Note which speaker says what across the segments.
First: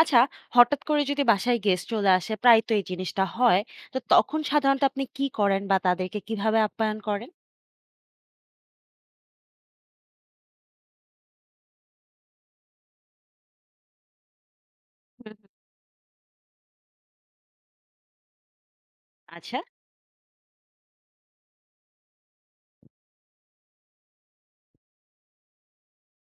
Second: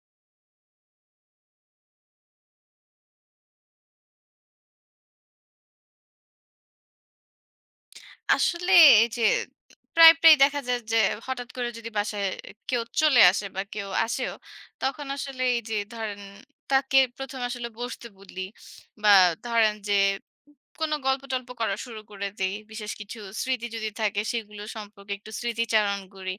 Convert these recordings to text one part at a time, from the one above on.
Speaker 1: আচ্ছা, হঠাৎ করে যদি বাসায় গেস্ট চলে আসে, প্রায় তো এই জিনিসটা হয়। তো তখন সাধারণত আপনি কি করেন বা তাদেরকে কিভাবে আপ্যায়ন করেন?
Speaker 2: আসলে এই যে প্রায়ই দেখা যায় যে হঠাৎ করে যদি বাসায় কেউ চলে আসে বা কেউ আসেও, তখন
Speaker 1: হুম,
Speaker 2: আসলে
Speaker 1: হুম।
Speaker 2: এই যে ধরেন তাকে ১ম এ আসলে বসতে বলি বা
Speaker 1: আচ্ছা,
Speaker 2: ধরেন যে কোনো গল্প-টল্প করা শুরু করে দেই। বিশেষ কিছু স্মৃতি যদি থাকে সেগুলো সম্পর্কে একটু স্মৃতিচারণ করি।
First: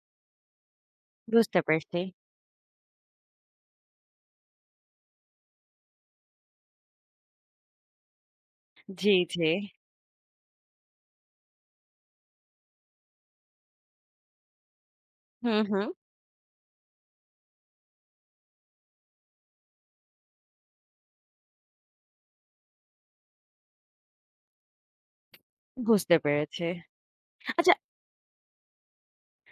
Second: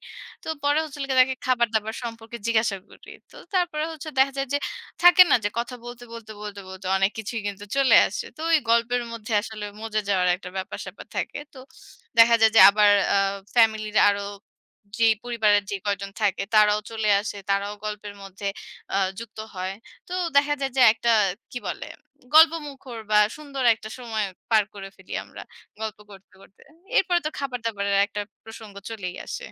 Speaker 2: তো পরে হচ্ছে হলো গিয়ে তাকে
Speaker 1: বুঝতে
Speaker 2: খাবার-দাবার
Speaker 1: পেরেছি।
Speaker 2: সম্পর্কে জিজ্ঞাসা করি। তো তারপরে হচ্ছে দেখা যায় যে থাকে না যে কথা বলতে, বলতে, বলতে, বলতে অনেক কিছুই কিন্তু চলে আসে। তো ওই গল্পের
Speaker 1: জি,
Speaker 2: মধ্যে
Speaker 1: জি।
Speaker 2: আসলে মজে যাওয়ার একটা ব্যাপার-স্যাপার থাকে। তো দেখা যায় যে আবার ফ্যামিলির আরো যেই
Speaker 1: হুম,
Speaker 2: পরিবারের যে
Speaker 1: হুম।
Speaker 2: কয়জন থাকে তারাও চলে আসে। তারাও গল্পের মধ্যে যুক্ত হয়। তো দেখা যায় যে একটা কি বলে গল্পমুখর বা সুন্দর একটা সময় পার করে ফেলি আমরা গল্প
Speaker 1: বুঝতে
Speaker 2: করতে, করতে।
Speaker 1: পেরেছি।
Speaker 2: এরপরে তো
Speaker 1: আচ্ছা,
Speaker 2: খাবার-দাবারের একটা প্রসঙ্গ চলেই আসে।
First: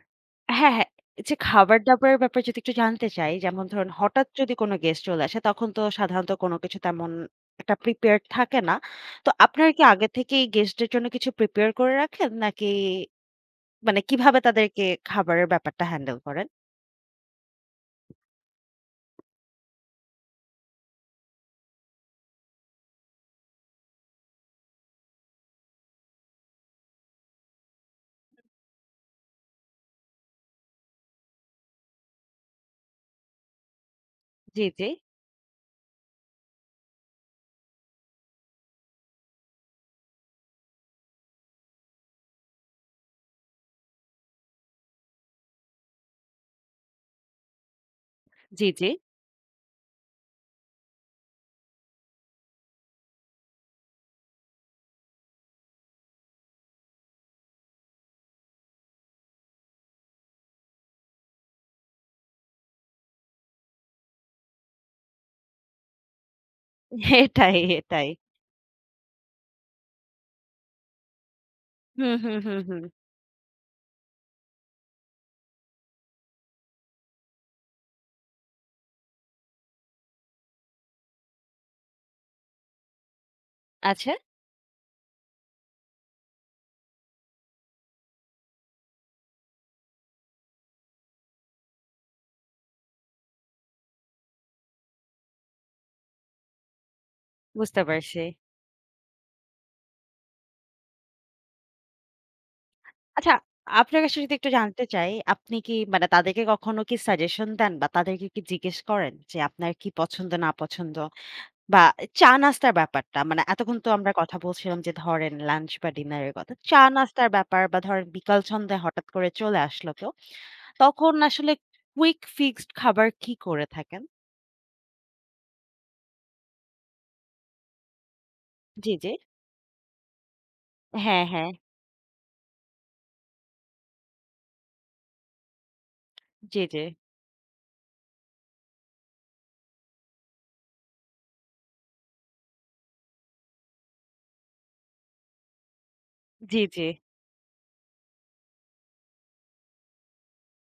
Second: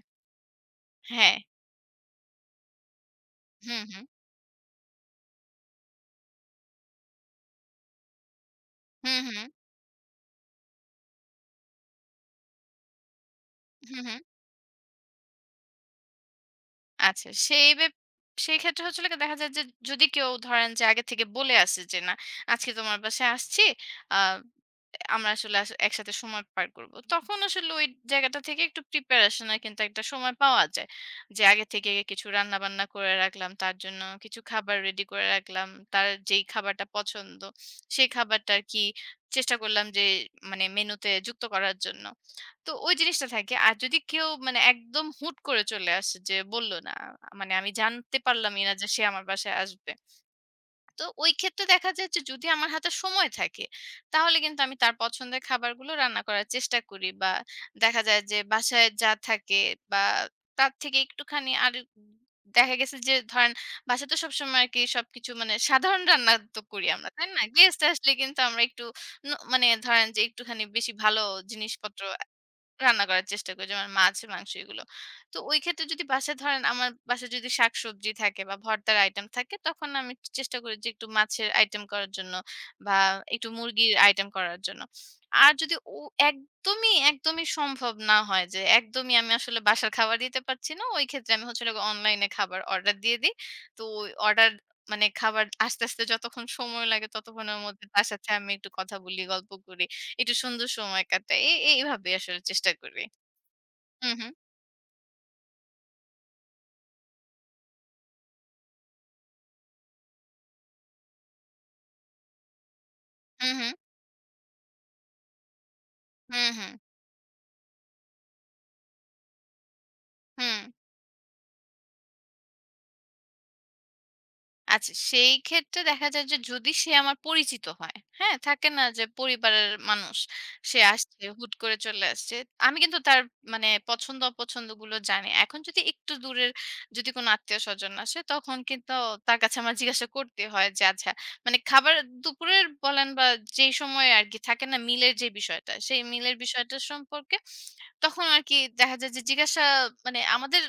Speaker 1: হ্যাঁ, হ্যাঁ। যে
Speaker 2: হ্যাঁ।
Speaker 1: খাবার-দাবারের ব্যাপারে যদি একটু জানতে চাই, যেমন
Speaker 2: হুম,
Speaker 1: ধরুন
Speaker 2: হুম।
Speaker 1: হঠাৎ যদি কোনো গেস্ট চলে আসে, তখন তো সাধারণত কোনো কিছু তেমন একটা প্রিপেয়ার্ড থাকে না।
Speaker 2: হুম,
Speaker 1: তো
Speaker 2: হুম।
Speaker 1: আপনারা কি আগে থেকেই গেস্টদের জন্য কিছু প্রিপেয়ার করে রাখেন, নাকি
Speaker 2: হুম,
Speaker 1: মানে
Speaker 2: হুম।
Speaker 1: কিভাবে তাদেরকে খাবারের ব্যাপারটা হ্যান্ডেল করেন?
Speaker 2: আচ্ছা, সেই ক্ষেত্রে হচ্ছে হলো গিয়ে দেখা যায় যে যদি কেউ ধরেন যে আগে থেকে বলে আসে যে, "না, আজকে তোমার বাসায় আসছি। আ আমরা আসলে একসাথে সময় পার করব।" তখন আসলে ওই জায়গাটা থেকে একটু প্রিপারেশন এর কিন্তু একটা সময় পাওয়া যায়। যে আগে থেকে কিছু রান্নাবান্না করে রাখলাম, তার জন্য কিছু
Speaker 1: জি,
Speaker 2: খাবার
Speaker 1: জি।
Speaker 2: রেডি করে রাখলাম। তার যেই খাবারটা পছন্দ, সেই খাবারটা আর কি চেষ্টা করলাম যে মানে মেনুতে যুক্ত করার জন্য। তো ওই জিনিসটা থাকে। আর যদি কেউ মানে একদম হুট করে চলে আসে যে বলল না, মানে আমি জানতে পারলামই
Speaker 1: জি,
Speaker 2: না যে
Speaker 1: জি।
Speaker 2: সে আমার বাসায় আসবে। তো ওই ক্ষেত্রে দেখা যায় যে যদি আমার হাতে সময় থাকে, তাহলে কিন্তু আমি তার পছন্দের খাবারগুলো রান্না করার চেষ্টা করি। বা দেখা যায় যে বাসায় যা থাকে বা তার থেকে একটুখানি আর দেখা গেছে যে ধরেন বাসায় তো সবসময় আরকি সবকিছু মানে সাধারণ রান্না তো করি আমরা, তাই না?
Speaker 1: এটাই,
Speaker 2: গেস্ট
Speaker 1: এটাই।
Speaker 2: আসলে কিন্তু আমরা একটু মানে ধরেন যে একটুখানি বেশি ভালো জিনিসপত্র
Speaker 1: হুম, হুম, হুম, হুম।
Speaker 2: রান্না করার চেষ্টা করি। যেমন মাছ, মাংস এগুলো। তো ওই ক্ষেত্রে যদি বাসায় ধরেন আমার বাসায় যদি শাকসবজি থাকে বা ভর্তার আইটেম থাকে তখন আমি চেষ্টা করি যে একটু মাছের আইটেম করার জন্য বা একটু মুরগির
Speaker 1: আচ্ছা,
Speaker 2: আইটেম করার জন্য। আর যদি একদমই সম্ভব না হয় যে একদমই আমি আসলে বাসার খাবার দিতে পারছি না। ওই ক্ষেত্রে আমি হচ্ছে হলো গিয়ে অনলাইনে খাবার অর্ডার দিয়ে দিই। তো ওই অর্ডার মানে খাবার আসতে, আসতে যতক্ষণ সময় লাগে ততক্ষণের
Speaker 1: বুঝতে
Speaker 2: মধ্যে তার
Speaker 1: পারছি।
Speaker 2: সাথে আমি একটু কথা বলি, গল্প করি। একটু সুন্দর সময় কাটাই। এইভাবে আসলে চেষ্টা করি।
Speaker 1: আচ্ছা, আপনার
Speaker 2: হু,
Speaker 1: কাছে
Speaker 2: হু।
Speaker 1: যদি একটু জানতে চাই, আপনি কি মানে তাদেরকে কখনো কি সাজেশন দেন বা তাদেরকে কি জিজ্ঞেস করেন যে আপনার কি পছন্দ না পছন্দ? বা চা নাস্তার ব্যাপারটা, মানে
Speaker 2: হু, হু।
Speaker 1: এতক্ষণ তো আমরা কথা বলছিলাম যে ধরেন লাঞ্চ বা ডিনারের
Speaker 2: হু,
Speaker 1: কথা।
Speaker 2: হু।
Speaker 1: চা নাস্তার ব্যাপার বা ধরেন বিকাল সন্ধ্যায় হঠাৎ করে চলে আসলো কেউ।
Speaker 2: হুম।
Speaker 1: তখন আসলে কুইক ফিক্সড খাবার কি করে থাকেন?
Speaker 2: আচ্ছা, সেই ক্ষেত্রে দেখা যায় যে যদি সে আমার পরিচিত হয়, হ্যাঁ? থাকে না
Speaker 1: জি,
Speaker 2: যে
Speaker 1: জি।
Speaker 2: পরিবারের মানুষ। সে আসছে,
Speaker 1: হ্যাঁ, হ্যাঁ।
Speaker 2: হুট করে চলে আসছে। আমি কিন্তু তার মানে পছন্দ অপছন্দগুলো জানি। এখন যদি একটু দূরের
Speaker 1: জি, জি।
Speaker 2: যদি কোনো আত্মীয়স্বজন আসে তখন কিন্তু তার কাছে আমার জিজ্ঞাসা করতে হয় যে আচ্ছা মানে খাবার দুপুরের বলেন বা যেই সময় আরকি থাকে না মিলের যে বিষয়টা, সেই মিলের
Speaker 1: জি,
Speaker 2: বিষয়টা
Speaker 1: জি।
Speaker 2: সম্পর্কে তখন আরকি দেখা যায় যে জিজ্ঞাসা মানে আমাদের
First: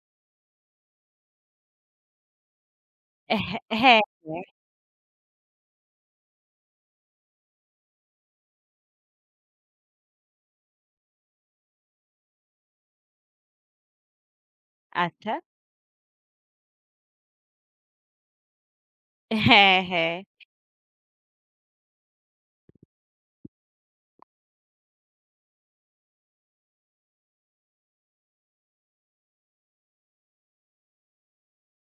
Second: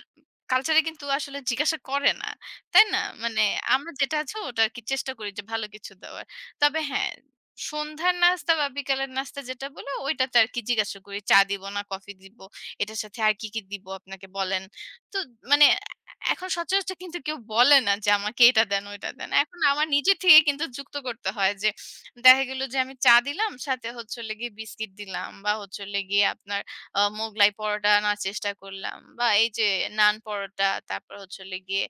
Speaker 2: কালচারে কিন্তু আসলে জিজ্ঞাসা করে না। তাই না? মানে
Speaker 1: হ্যাঁ, হ্যাঁ,
Speaker 2: আমরা যেটা আছে
Speaker 1: হ্যাঁ।
Speaker 2: ওটা আরকি চেষ্টা করি যে ভালো কিছু দেওয়ার। তবে হ্যাঁ, সন্ধ্যার নাস্তা বা বিকালের নাস্তা যেটা বলে ওইটাতে আরকি জিজ্ঞাসা করি, "চা দিব না কফি দিব? এটার সাথে আর কি দিব আপনাকে বলেন?" তো
Speaker 1: আচ্ছা।
Speaker 2: মানে এখন সচরাচর কিন্তু কেউ বলে না যে আমাকে এটা দেন, ওইটা দেন। এখন
Speaker 1: হ্যাঁ,
Speaker 2: আমার নিজে
Speaker 1: হ্যাঁ।
Speaker 2: থেকে কিন্তু যুক্ত করতে হয় যে দেখা গেল যে আমি চা দিলাম, সাথে হচ্ছে হলো গিয়ে বিস্কিট দিলাম বা হচ্ছে হলো গিয়ে আপনার মোগলাই পরোটা আনার চেষ্টা করলাম বা এই যে নান পরোটা, তারপর হচ্ছে হলো গিয়ে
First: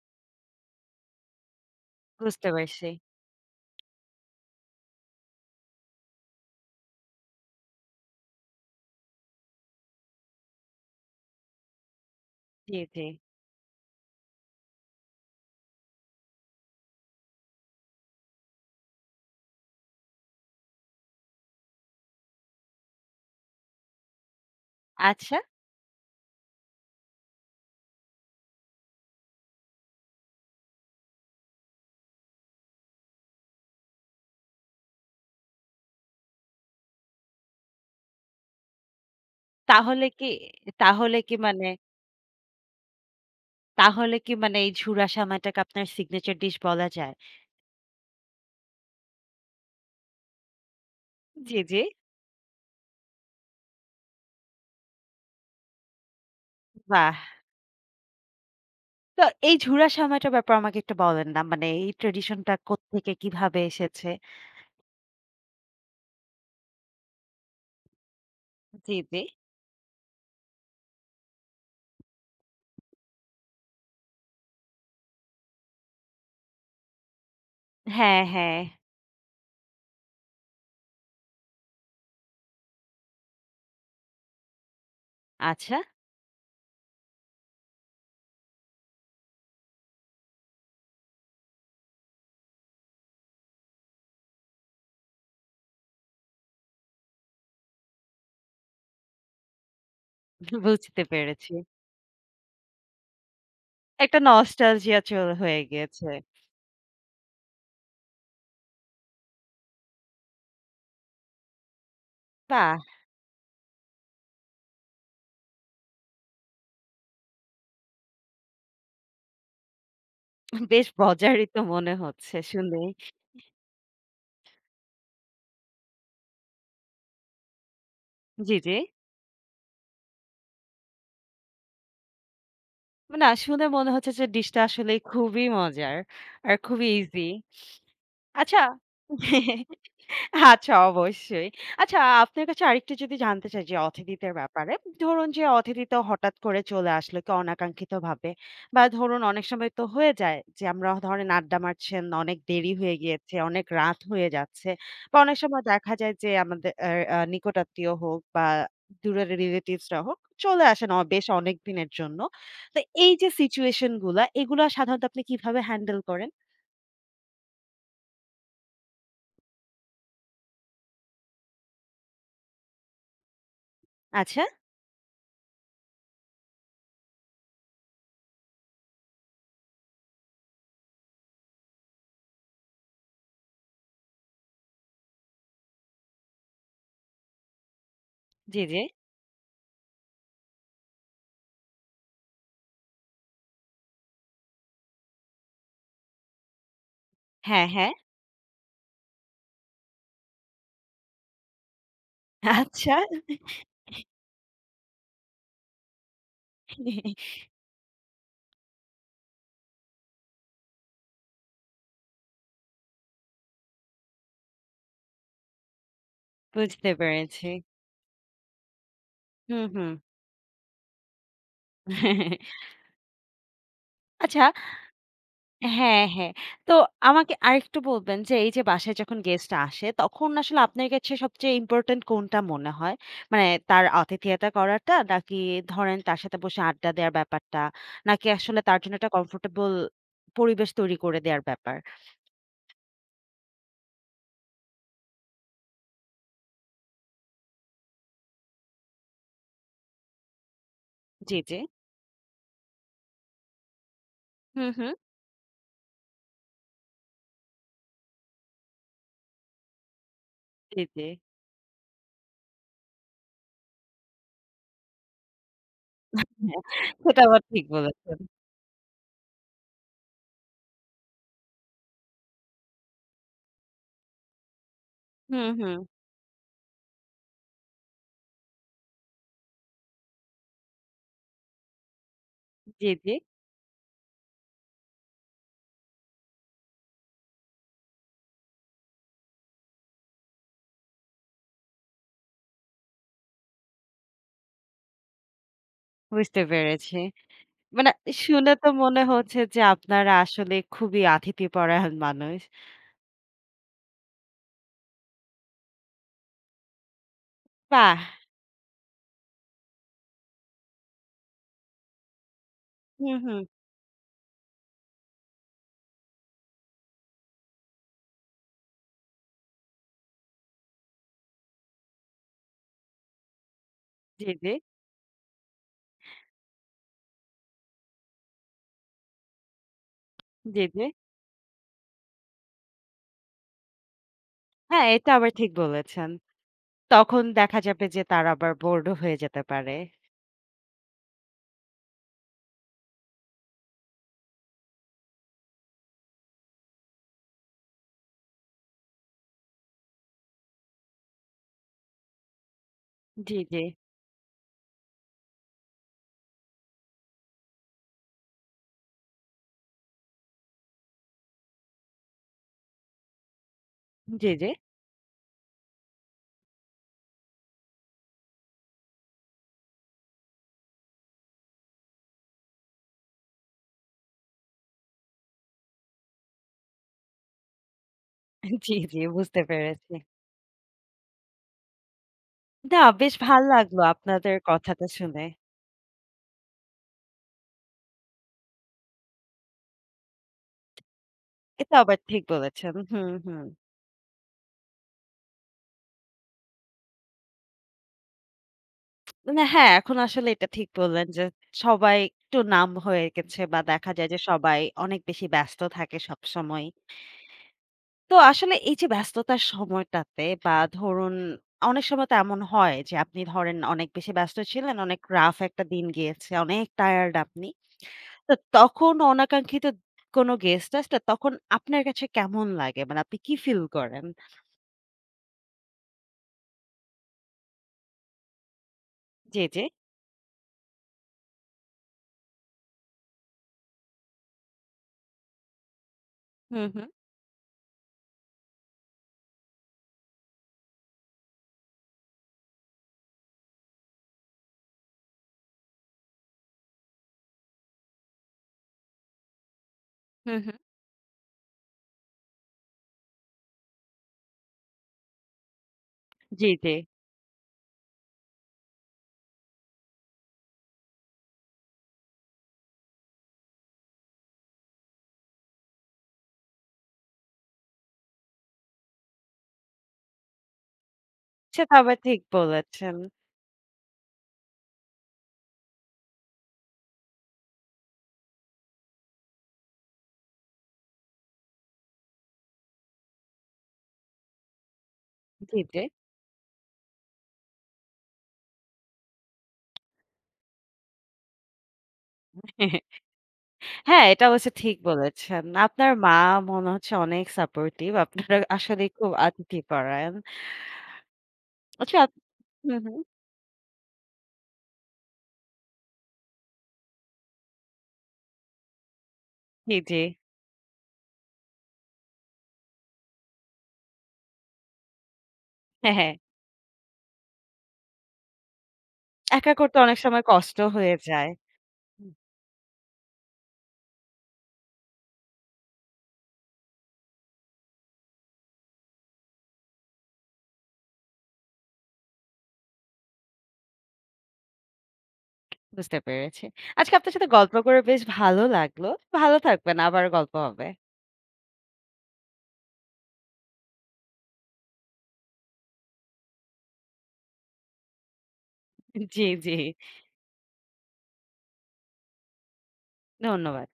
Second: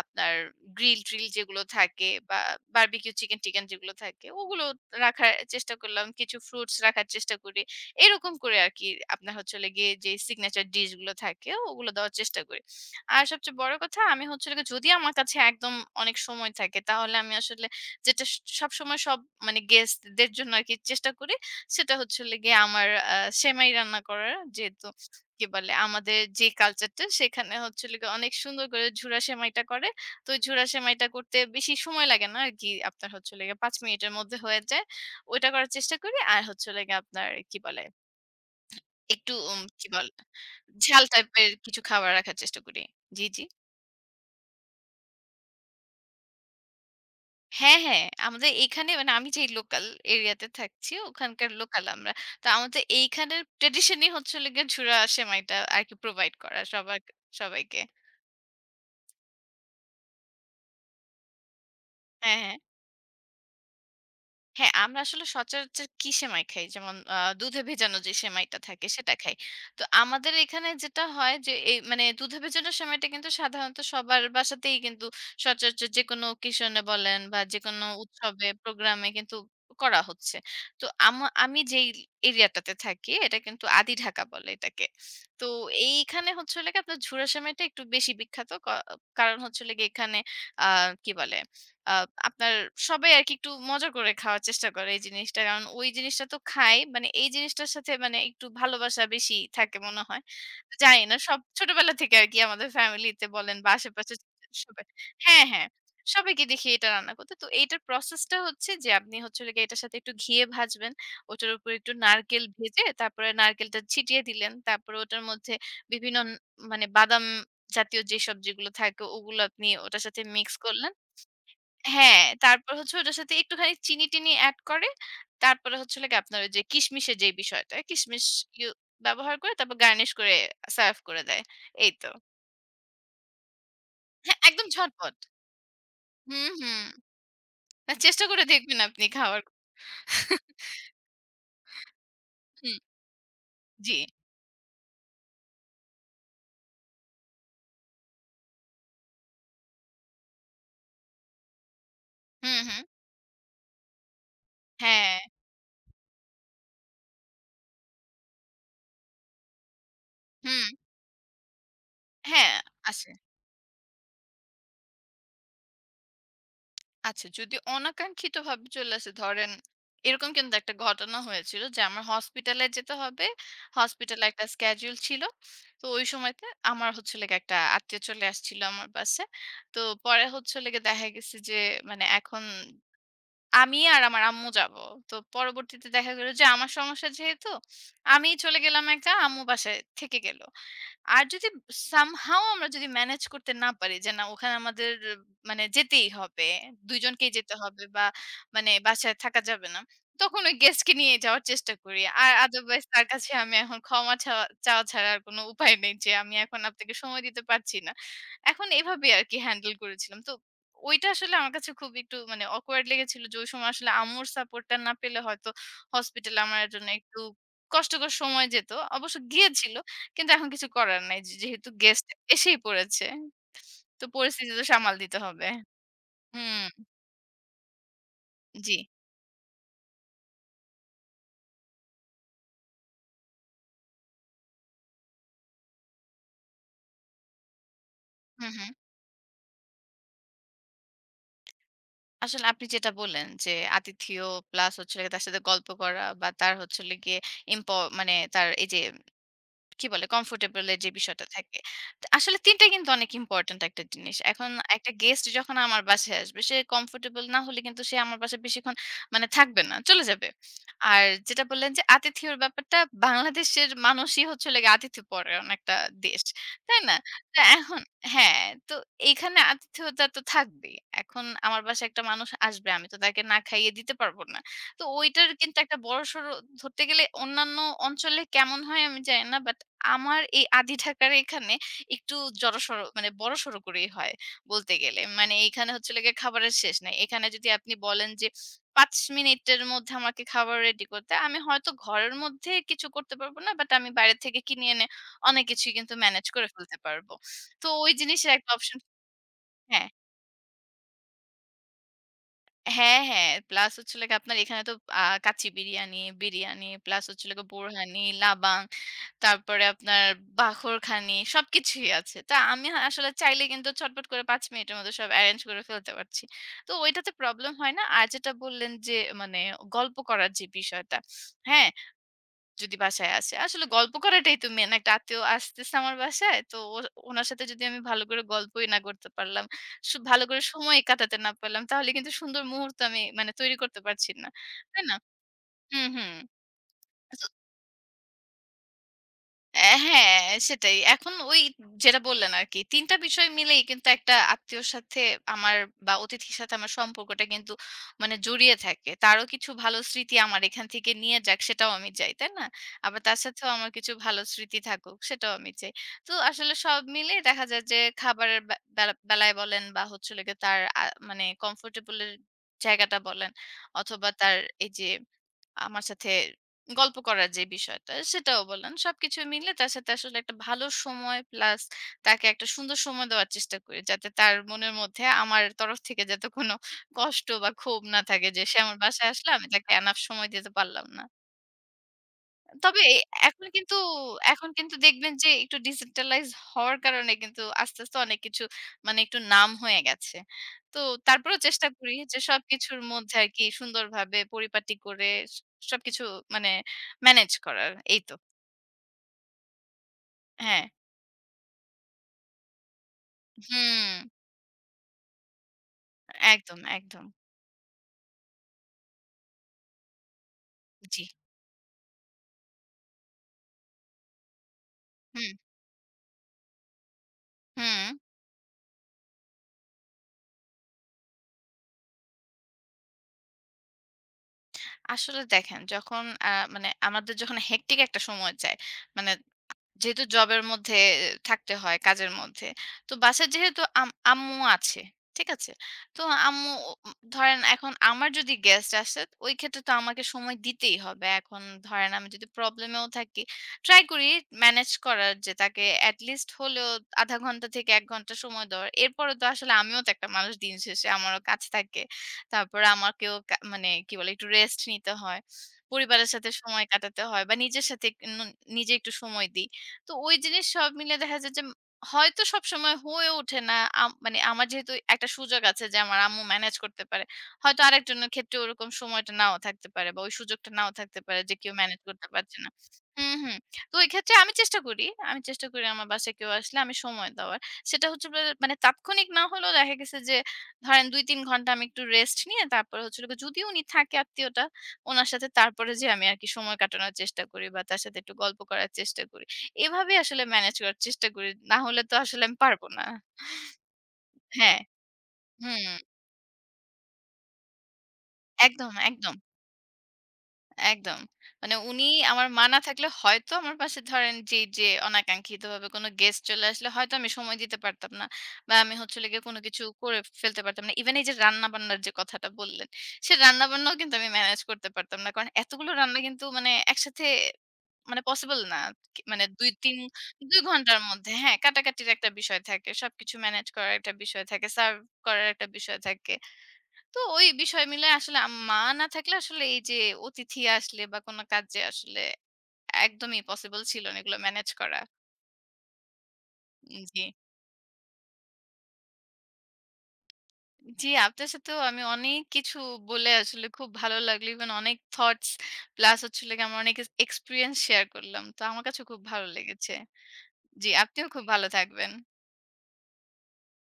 Speaker 2: আপনার গ্রিল-ট্রিল যেগুলো থাকে বা
Speaker 1: বুঝতে পারছি।
Speaker 2: বারবিকিউ চিকেন-টিকেন যেগুলো থাকে ওগুলো রাখার চেষ্টা করলাম। কিছু ফ্রুটস রাখার চেষ্টা করি। এরকম করে আরকি আপনার হচ্ছে হলো গিয়ে যে সিগনেচার ডিশ গুলো থাকে ওগুলো দেওয়ার চেষ্টা করি।
Speaker 1: জি, জি।
Speaker 2: আর সবচেয়ে বড় কথা আমি হচ্ছে হলো গিয়ে যদি আমার কাছে একদম অনেক সময় থাকে তাহলে আমি আসলে যেটা স সবসময় মানে গেস্ট দের জন্য আরকি চেষ্টা করি সেটা হচ্ছে হলো গিয়ে আমার আ সেমাই রান্না করার যেহেতু
Speaker 1: আচ্ছা।
Speaker 2: কি বলে আমাদের যে কালচারটা সেখানে হচ্ছে হলো গিয়ে অনেক সুন্দর করে ঝুরা সেমাইটা করে। তো ওই ঝুরা সেমাইটা করতে বেশি সময় লাগে না আরকি। আপনার হচ্ছে হলো গিয়ে ৫ মিনিটের মধ্যে হয়ে যায়। ওইটা করার চেষ্টা করি। আর হচ্ছে হলো গিয়ে আপনার কি বলে একটু কি
Speaker 1: তাহলে
Speaker 2: বলে
Speaker 1: কি
Speaker 2: ঝাল
Speaker 1: তাহলে কি
Speaker 2: টাইপের
Speaker 1: মানে
Speaker 2: কিছু খাবার রাখার চেষ্টা করি। জি, জি।
Speaker 1: তাহলে কি মানে এই ঝুরা সামাইটাকে আপনার সিগনেচার ডিশ বলা যায়?
Speaker 2: হ্যাঁ, হ্যাঁ। আমাদের এইখানে মানে আমি যেই লোকাল এরিয়াতে থাকছি ওখানকার
Speaker 1: জি, জি।
Speaker 2: লোকাল আমরা। তো আমাদের এইখানের ট্র্যাডিশনই হচ্ছে হলো গিয়ে ঝুরা সেমাইটা আরকি প্রোভাইড করা
Speaker 1: বাহ!
Speaker 2: সবাইকে।
Speaker 1: তো এই ঝুরা সামাইটার ব্যাপারে আমাকে একটু বলেন না। মানে এই
Speaker 2: হ্যাঁ,
Speaker 1: ট্র্যাডিশনটা
Speaker 2: হ্যাঁ।
Speaker 1: কোত্থেকে কিভাবে এসেছে?
Speaker 2: হ্যাঁ, আমরা আসলে সচরাচর কি সেমাই খাই? যেমন দুধে ভেজানো যে সেমাইটা থাকে
Speaker 1: জি,
Speaker 2: সেটা
Speaker 1: জি।
Speaker 2: খাই। তো আমাদের এখানে যেটা হয় যে এই মানে দুধে ভেজানো সেমাইটা কিন্তু সাধারণত সবার বাসাতেই কিন্তু সচরাচর যেকোনো occasion এ বলেন বা যেকোনো
Speaker 1: হ্যাঁ,
Speaker 2: উৎসবে,
Speaker 1: হ্যাঁ।
Speaker 2: প্রোগ্রামে কিন্তু করা হচ্ছে। তো আমি যেই এরিয়াটাতে থাকি এটা কিন্তু আদি ঢাকা বলে এটাকে। তো
Speaker 1: আচ্ছা,
Speaker 2: এইখানে হচ্ছে হলো গিয়ে আপনার ঝুরা সেমাইটা একটু বেশি বিখ্যাত। কারণ হচ্ছে হলো গিয়ে এখানে আ কি বলে আ আপনার সবাই আরকি একটু মজা করে খাওয়ার চেষ্টা করে এই জিনিসটা। কারণ ওই জিনিসটা তো খাই। মানে এই জিনিসটার সাথে মানে একটু ভালোবাসা বেশি থাকে মনে হয়। জানি
Speaker 1: বুঝতে
Speaker 2: না সব
Speaker 1: পেরেছি।
Speaker 2: ছোটবেলা থেকে আরকি আমাদের ফ্যামিলিতে বলেন বা আশেপাশে
Speaker 1: একটা
Speaker 2: সবাই
Speaker 1: নস্টালজিয়া চল
Speaker 2: হ্যাঁ,
Speaker 1: হয়ে
Speaker 2: হ্যাঁ।
Speaker 1: গিয়েছে।
Speaker 2: সবাইকে দেখি এটা রান্না করতে। তো এইটার প্রসেসটা হচ্ছে যে আপনি হচ্ছে হলো গিয়ে এটার সাথে একটু ঘিয়ে ভাজবেন। ওটার উপর একটু নারকেল
Speaker 1: বাহ!
Speaker 2: ভেজে তারপরে নারকেলটা ছিটিয়ে দিলেন। তারপরে ওটার মধ্যে বিভিন্ন মানে বাদাম জাতীয় যেসব যেগুলো থাকে ওগুলো আপনি ওটার সাথে মিক্স
Speaker 1: বেশ
Speaker 2: করলেন।
Speaker 1: মজারই তো মনে
Speaker 2: হ্যাঁ,
Speaker 1: হচ্ছে
Speaker 2: তারপর
Speaker 1: শুনে।
Speaker 2: হচ্ছে ওটার সাথে একটুখানি চিনি-টিনি এড করে। তারপরে হচ্ছে হলো গিয়ে আপনার ওই যে কিশমিশের যে বিষয়টা, কিশমিশ
Speaker 1: জি,
Speaker 2: ইউ
Speaker 1: জি।
Speaker 2: ব্যবহার করে তারপর গার্নিশ করে সার্ভ করে দেয়। এই তো।
Speaker 1: না, শুনে মনে হচ্ছে যে
Speaker 2: হ্যাঁ,
Speaker 1: ডিশটা
Speaker 2: একদম
Speaker 1: আসলেই
Speaker 2: ঝটপট।
Speaker 1: খুবই মজার
Speaker 2: হুম,
Speaker 1: আর
Speaker 2: হুম।
Speaker 1: খুবই ইজি।
Speaker 2: না চেষ্টা করে
Speaker 1: আচ্ছা।
Speaker 2: দেখবেন আপনি খাওয়ার।
Speaker 1: আচ্ছা, অবশ্যই। আচ্ছা, আপনার কাছে
Speaker 2: হুম,
Speaker 1: আরেকটু যদি জানতে চাই যে
Speaker 2: জি।
Speaker 1: অতিথিদের ব্যাপারে। ধরুন যে অতিথি তো হঠাৎ করে চলে আসলো কেউ অনাকাঙ্ক্ষিতভাবে। বা ধরুন অনেক সময় তো হয়ে যায় যে আমরা ধরেন আড্ডা মারছেন, অনেক
Speaker 2: হুম,
Speaker 1: দেরি
Speaker 2: হুম।
Speaker 1: হয়ে গিয়েছে, অনেক রাত হয়ে যাচ্ছে।
Speaker 2: হ্যাঁ,
Speaker 1: বা অনেক সময় দেখা যায় যে আমাদের আ আ নিকটাত্মীয় হোক বা দূরের রিলেটিভস রা হোক
Speaker 2: হুম।
Speaker 1: চলে আসেন বেশ অনেক দিনের জন্য।
Speaker 2: হ্যাঁ,
Speaker 1: তো
Speaker 2: আছে।
Speaker 1: এই যে সিচুয়েশন গুলা এগুলা সাধারণত আপনি কিভাবে হ্যান্ডেল করেন?
Speaker 2: আচ্ছা, যদি অনাকাঙ্ক্ষিতভাবে চলে আসে ধরেন এরকম কিন্তু একটা ঘটনা হয়েছিল যে আমার হসপিটালে যেতে হবে। হসপিটালে
Speaker 1: আচ্ছা।
Speaker 2: একটা schedule ছিল। তো ওই সময়তে আমার হচ্ছে হলো গিয়ে একটা আত্মীয় চলে আসছিল আমার বাসায়। তো পরে হচ্ছে হলো গিয়ে দেখা গেছে যে মানে এখন আমি আর আমার আম্মু যাবো। তো পরবর্তীতে দেখা গেল যে আমার সমস্যা যেহেতু আমিই চলে
Speaker 1: জি, জি।
Speaker 2: গেলাম একা, আম্মু বাসায় থেকে গেল। আর যদি সামহাও আমরা যদি ম্যানেজ করতে না পারি যে না ওখানে আমাদের মানে যেতেই হবে, ২ জনকেই যেতে
Speaker 1: হ্যাঁ,
Speaker 2: হবে
Speaker 1: হ্যাঁ।
Speaker 2: বা মানে বাসায় থাকা যাবে না। তখন ওই গেস্টকে নিয়ে যাওয়ার চেষ্টা করি। আর আদারওয়াইজ
Speaker 1: আচ্ছা।
Speaker 2: তার কাছে আমি এখন ক্ষমা চাওয়া ছাড়া আর কোনো উপায় নেই যে আমি এখন আপনাকে সময় দিতে পারছি না। এখন এভাবেই আরকি হ্যান্ডেল করেছিলাম। তো ওইটা আসলে আমার কাছে খুব একটু মানে awkward লেগেছিল যে ওই সময় আসলে আম্মুর সাপোর্টটা না পেলে হয়তো হসপিটালে আমার জন্য
Speaker 1: বুঝতে
Speaker 2: একটু
Speaker 1: পেরেছি।
Speaker 2: কষ্টকর সময় যেত। অবশ্য
Speaker 1: হুম,
Speaker 2: গিয়েছিল।
Speaker 1: হুম।
Speaker 2: কিন্তু এখন কিছু করার নাই। যে যেহেতু গেস্ট এসেই পড়েছে। তো
Speaker 1: আচ্ছা,
Speaker 2: পরিস্থিতি তো সামাল দিতে হবে।
Speaker 1: হ্যাঁ, হ্যাঁ।
Speaker 2: হুম,
Speaker 1: তো আমাকে আরেকটু বলবেন যে এই যে
Speaker 2: জি।
Speaker 1: বাসায় যখন গেস্ট আসে তখন আসলে আপনার কাছে সবচেয়ে ইম্পোর্টেন্ট কোনটা মনে হয়? মানে তার আতিথেয়তা করাটা, নাকি ধরেন তার সাথে বসে আড্ডা দেওয়ার ব্যাপারটা, নাকি
Speaker 2: হুম,
Speaker 1: আসলে
Speaker 2: হুম।
Speaker 1: তার জন্য একটা কমফোর্টেবল পরিবেশ তৈরি করে দেওয়ার ব্যাপার?
Speaker 2: আসলে আপনি যেটা বললেন যে আতিথেয় প্লাস হচ্ছে হলো গিয়ে তার সাথে গল্প করা বা তার হচ্ছে হলো গিয়ে ইম্প মানে তার এই যে কি বলে কমফোর্টেবল এর যে বিষয়টা
Speaker 1: জি, জি।
Speaker 2: থাকে। তো আসলে ৩ টা কিন্তু অনেক ইম্পোর্টেন্ট একটা জিনিস। এখন
Speaker 1: হুম,
Speaker 2: একটা
Speaker 1: হুম।
Speaker 2: গেস্ট যখন আমার বাসায় আসবে, সে কমফোর্টেবল না হলে কিন্তু সে আমার বাসায় বেশিক্ষণ মানে থাকবে না, চলে যাবে।
Speaker 1: জি,
Speaker 2: আর
Speaker 1: জি।
Speaker 2: যেটা বললেন যে আতিথেয়র ব্যাপারটা বাংলাদেশের মানুষই হচ্ছে হলো গিয়ে আতিথ্যপরায়ণ একটা দেশ। তাই না?
Speaker 1: সেটা
Speaker 2: তো
Speaker 1: আবার ঠিক
Speaker 2: এখন
Speaker 1: বলেছেন।
Speaker 2: হ্যাঁ, তো এখানে আতিথেয়তা তো থাকবেই। এখন আমার বাসায় একটা মানুষ আসবে, আমি তো তাকে না খাইয়ে দিতে পারব না। তো ওইটার
Speaker 1: হুম,
Speaker 2: কিন্তু একটা
Speaker 1: হুম।
Speaker 2: বড়সড় ধরতে গেলে অন্যান্য অঞ্চলে কেমন হয় আমি জানি না। বাট আমার এই আদি ঢাকার এখানে একটু জড়সড়
Speaker 1: জি,
Speaker 2: মানে
Speaker 1: জি।
Speaker 2: বড়সড় করেই হয় বলতে গেলে। মানে এখানে হচ্ছে হলো গিয়ে খাবারের শেষ নাই। এখানে যদি আপনি বলেন যে ৫ মিনিটের মধ্যে আমাকে খাবার রেডি করতে, আমি হয়তো ঘরের মধ্যে কিছু করতে পারব না। বাট আমি বাইরে থেকে কিনে এনে অনেক কিছুই কিন্তু ম্যানেজ
Speaker 1: বুঝতে
Speaker 2: করে ফেলতে
Speaker 1: পেরেছি।
Speaker 2: পারব। তো
Speaker 1: মানে
Speaker 2: ওই জিনিসের একটা
Speaker 1: শুনে তো
Speaker 2: অপশন
Speaker 1: মনে হচ্ছে যে
Speaker 2: হ্যাঁ।
Speaker 1: আপনারা আসলে খুবই আতিথেয়পরায়ণ মানুষ।
Speaker 2: হ্যাঁ, হ্যাঁ। প্লাস হচ্ছে হলো গিয়ে আপনার এখানে তো কাচ্চি বিরিয়ানি, বিরিয়ানি প্লাস হচ্ছে হলো গিয়ে
Speaker 1: বাহ!
Speaker 2: বোরহানি, লাবাং, তারপরে আপনার বাখরখানি সবকিছুই আছে। তা আমি আসলে
Speaker 1: হুম, হুম।
Speaker 2: চাইলে কিন্তু চটপট করে ৫ মিনিটের মধ্যে সব এরেঞ্জ করে ফেলতে পারছি। তো ওইটাতে প্রবলেম হয় না। আর যেটা বললেন যে মানে গল্প করার যে বিষয়টা, হ্যাঁ? যদি বাসায় আসে। আসলে গল্প
Speaker 1: জি,
Speaker 2: করাটাই তো
Speaker 1: জি।
Speaker 2: মেইন। একটা আত্মীয় আসতেছে আমার বাসায়। তো উনার সাথে যদি আমি ভালো করে গল্পই না করতে পারলাম, ভালো করে
Speaker 1: জি,
Speaker 2: সময়
Speaker 1: জি।
Speaker 2: কাটাতে না পারলাম, তাহলে কিন্তু সুন্দর মুহূর্ত আমি মানে তৈরি করতে পারছি না। তাই
Speaker 1: হ্যাঁ,
Speaker 2: না?
Speaker 1: এটা আবার ঠিক
Speaker 2: হুম,
Speaker 1: বলেছেন।
Speaker 2: হুম।
Speaker 1: তখন দেখা যাবে যে তারা আবার বোরড ও হয়ে যেতে
Speaker 2: অ্যা
Speaker 1: পারে।
Speaker 2: হ্যাঁ, সেটাই। এখন ওই যেটা বললেন আরকি ৩ টা বিষয় মিলেই কিন্তু একটা আত্মীয়র সাথে আমার বা অতিথির সাথে আমার সম্পর্কটা কিন্তু মানে জড়িয়ে থাকে। তারও কিছু ভালো স্মৃতি আমার এখান থেকে নিয়ে যাক সেটাও আমি চাই, তাই না? আবার তার
Speaker 1: জি,
Speaker 2: সাথেও
Speaker 1: জি।
Speaker 2: আমার কিছু ভালো স্মৃতি থাকুক সেটাও আমি চাই। তো আসলে সব মিলিয়ে দেখা যায় যে খাবারের বেলা বেলায় বলেন বা হচ্ছে হলো গিয়ে তার মানে কমফোর্টেবল এর জায়গাটা বলেন অথবা
Speaker 1: জি,
Speaker 2: তার
Speaker 1: জি।
Speaker 2: এই যে আমার সাথে গল্প করার যে বিষয়টা সেটাও বললেন। সবকিছু মিলে তার সাথে আসলে একটা ভালো সময় প্লাস তাকে একটা সুন্দর সময় দেওয়ার চেষ্টা করি। যাতে তার মনের মধ্যে আমার তরফ থেকে যাতে কোনো কষ্ট বা ক্ষোভ না থাকে যে সে
Speaker 1: জি,
Speaker 2: আমার
Speaker 1: জি,
Speaker 2: বাসায় আসলে
Speaker 1: বুঝতে
Speaker 2: আমি তাকে
Speaker 1: পেরেছি।
Speaker 2: enough সময় দিতে পারলাম না। তবে
Speaker 1: না,
Speaker 2: এ
Speaker 1: বেশ ভাল
Speaker 2: এখন কিন্তু
Speaker 1: লাগলো আপনাদের
Speaker 2: এখন কিন্তু
Speaker 1: কথাটা
Speaker 2: দেখবেন
Speaker 1: শুনে।
Speaker 2: যে একটু ডিজিটালাইজ হওয়ার কারণে কিন্তু আস্তে, আস্তে অনেক কিছু মানে একটু নাম হয়ে গেছে। তো তারপরেও চেষ্টা
Speaker 1: এটা
Speaker 2: করি
Speaker 1: আবার
Speaker 2: যে
Speaker 1: ঠিক বলেছেন।
Speaker 2: সবকিছুর
Speaker 1: হুম,
Speaker 2: মধ্যে আরকি
Speaker 1: হুম।
Speaker 2: সুন্দরভাবে পরিপাটি করে স সবকিছু মানে ম্যানেজ করার। এই তো।
Speaker 1: না, হ্যাঁ, এখন আসলে এটা
Speaker 2: হ্যাঁ।
Speaker 1: ঠিক বললেন যে সবাই একটু নাম হয়ে গেছে বা
Speaker 2: হুম।
Speaker 1: দেখা যায় যে সবাই অনেক বেশি ব্যস্ত থাকে
Speaker 2: একদম,
Speaker 1: সবসময়।
Speaker 2: একদম।
Speaker 1: তো আসলে এই যে ব্যস্ততার সময়টাতে বা
Speaker 2: জি।
Speaker 1: ধরুন অনেক সময় তো এমন হয় যে আপনি ধরেন অনেক বেশি ব্যস্ত ছিলেন, অনেক
Speaker 2: হুম,
Speaker 1: রাফ একটা দিন গিয়েছে, অনেক টায়ার্ড আপনি।
Speaker 2: হুম।
Speaker 1: তো তখন অনাকাঙ্ক্ষিত কোনো গেস্ট আসলে তখন আপনার কাছে কেমন লাগে? মানে আপনি কি ফিল করেন?
Speaker 2: আসলে দেখেন যখন মানে আমাদের যখন হেক্টিক একটা সময় যায় মানে
Speaker 1: জি, জি।
Speaker 2: যেহেতু জবের মধ্যে থাকতে হয়, কাজের মধ্যে। তো বাসায় যেহেতু আম্মু আছে। ঠিক আছে? তো আম্মু
Speaker 1: হুম,
Speaker 2: ও-
Speaker 1: হুম।
Speaker 2: উম ধরেন এখন আমার যদি গেস্ট আসে, ওই ক্ষেত্রে তো আমাকে সময় দিতেই হবে। এখন ধরেন আমি যদি প্রবলেমেও থাকি, ট্রাই করি ম্যানেজ করার যে তাকে এটলিস্ট হলেও ০.৫ ঘন্টা থেকে ১ ঘন্টা সময় দেওয়ার। এরপরে তো আসলে আমিও তো একটা মানুষ
Speaker 1: হুম,
Speaker 2: দিন
Speaker 1: হুম।
Speaker 2: শেষে। আমারও কাজ থাকে। তারপরে আমাকেও মানে কি বলে একটু রেস্ট নিতে হয়। পরিবারের সাথে
Speaker 1: জি,
Speaker 2: সময়
Speaker 1: জি।
Speaker 2: কাটাতে হয় বা নিজের সাথে এক নু নিজে একটু সময় দিই। তো ওই জিনিস সব মিলে দেখা যায় যে, হয়তো সবসময় হয়ে ওঠে না। মানে আমার যেহেতু একটা সুযোগ আছে যে আমার আম্মু ম্যানেজ করতে পারে। হয়তো আরেকজনের ক্ষেত্রে ওরকম সময়টা নাও থাকতে পারে বা ওই সুযোগটা নাও থাকতে পারে যে কেউ
Speaker 1: সেটা
Speaker 2: ম্যানেজ
Speaker 1: আবার
Speaker 2: করতে
Speaker 1: ঠিক
Speaker 2: পারছে না।
Speaker 1: বলেছেন।
Speaker 2: হুম, হুম। তো ওই ক্ষেত্রে আমি চেষ্টা করি। আমি চেষ্টা করি আমার বাসায় কেউ আসলে আমি সময় দেওয়ার। সেটা হচ্ছে হলো মানে তাৎক্ষণিক না হলেও দেখা গেছে যে ধরেন ২-৩ ঘন্টা আমি একটু রেস্ট নিয়ে তারপরে হচ্ছে হলো যদি উনি থাকে আত্মীয়টা, উনার সাথে
Speaker 1: জি,
Speaker 2: তারপরে
Speaker 1: জি।
Speaker 2: যেয়ে আমি আরকি সময় কাটানোর চেষ্টা করি বা তার সাথে একটু গল্প করার চেষ্টা করি। এভাবে আসলে ম্যানেজ করার চেষ্টা করি। না হলে তো আসলে আমি পারব না।
Speaker 1: হ্যাঁ, এটা অবশ্য
Speaker 2: হ্যাঁ,
Speaker 1: ঠিক বলেছেন।
Speaker 2: হুম,
Speaker 1: আপনার মা মনে হচ্ছে অনেক সাপোর্টিভ। আপনারা
Speaker 2: একদম,
Speaker 1: আসলেই খুব
Speaker 2: একদম।
Speaker 1: অতিথি পরায়ণ।
Speaker 2: একদম। মানে উনি
Speaker 1: আচ্ছা আপ
Speaker 2: আমার মা না
Speaker 1: হুম,
Speaker 2: থাকলে
Speaker 1: হুম।
Speaker 2: হয়তো আমার পাশে ধরেন যে, যে অনাকাঙ্ক্ষিতভাবে কোনো গেস্ট চলে আসলে হয়তো আমি সময় দিতে পারতাম না। বা আমি হচ্ছে হলো গিয়ে কোনো কিছু
Speaker 1: জি, জি।
Speaker 2: করে ফেলতে পারতাম না। ইভেন এই যে রান্না-বান্নার যে কথাটা বললেন, সে রান্না-বান্নাও কিন্তু আমি ম্যানেজ করতে পারতাম না। কারণ এতগুলো
Speaker 1: হ্যাঁ,
Speaker 2: রান্না
Speaker 1: হ্যাঁ।
Speaker 2: কিন্তু মানে একসাথে মানে পসিবল না। কি মানে
Speaker 1: একা করতে অনেক সময়
Speaker 2: ২
Speaker 1: কষ্ট
Speaker 2: ঘন্টার
Speaker 1: হয়ে
Speaker 2: মধ্যে
Speaker 1: যায়।
Speaker 2: হ্যাঁ, কাটাকাটির একটা
Speaker 1: হুম,
Speaker 2: বিষয় থাকে। সবকিছু ম্যানেজ করার একটা বিষয় থাকে, সার্ভ করার একটা বিষয় থাকে। তো ওই বিষয় মিলে আসলে মা না থাকলে আসলে এই যে অতিথি আসলে বা কোনো কাজে আসলে একদমই পসিবল ছিল না এগুলো ম্যানেজ করা।
Speaker 1: বুঝতে পেরেছি। আজকে
Speaker 2: জি।
Speaker 1: আপনার সাথে গল্প করে বেশ ভালো লাগলো। ভালো থাকবেন, আবার গল্প হবে।
Speaker 2: জি, আপনার সাথেও আমি অনেক কিছু বলে আসলে খুব ভালো লাগলো। ইভেন অনেক থটস প্লাস হচ্ছে হলো গিয়ে আমার অনেক এক্সপেরিয়েন্স শেয়ার করলাম। তো আমার কাছেও খুব
Speaker 1: জি,
Speaker 2: ভালো
Speaker 1: জি।
Speaker 2: লেগেছে। জি, আপনিও খুব ভালো থাকবেন।
Speaker 1: ধন্যবাদ।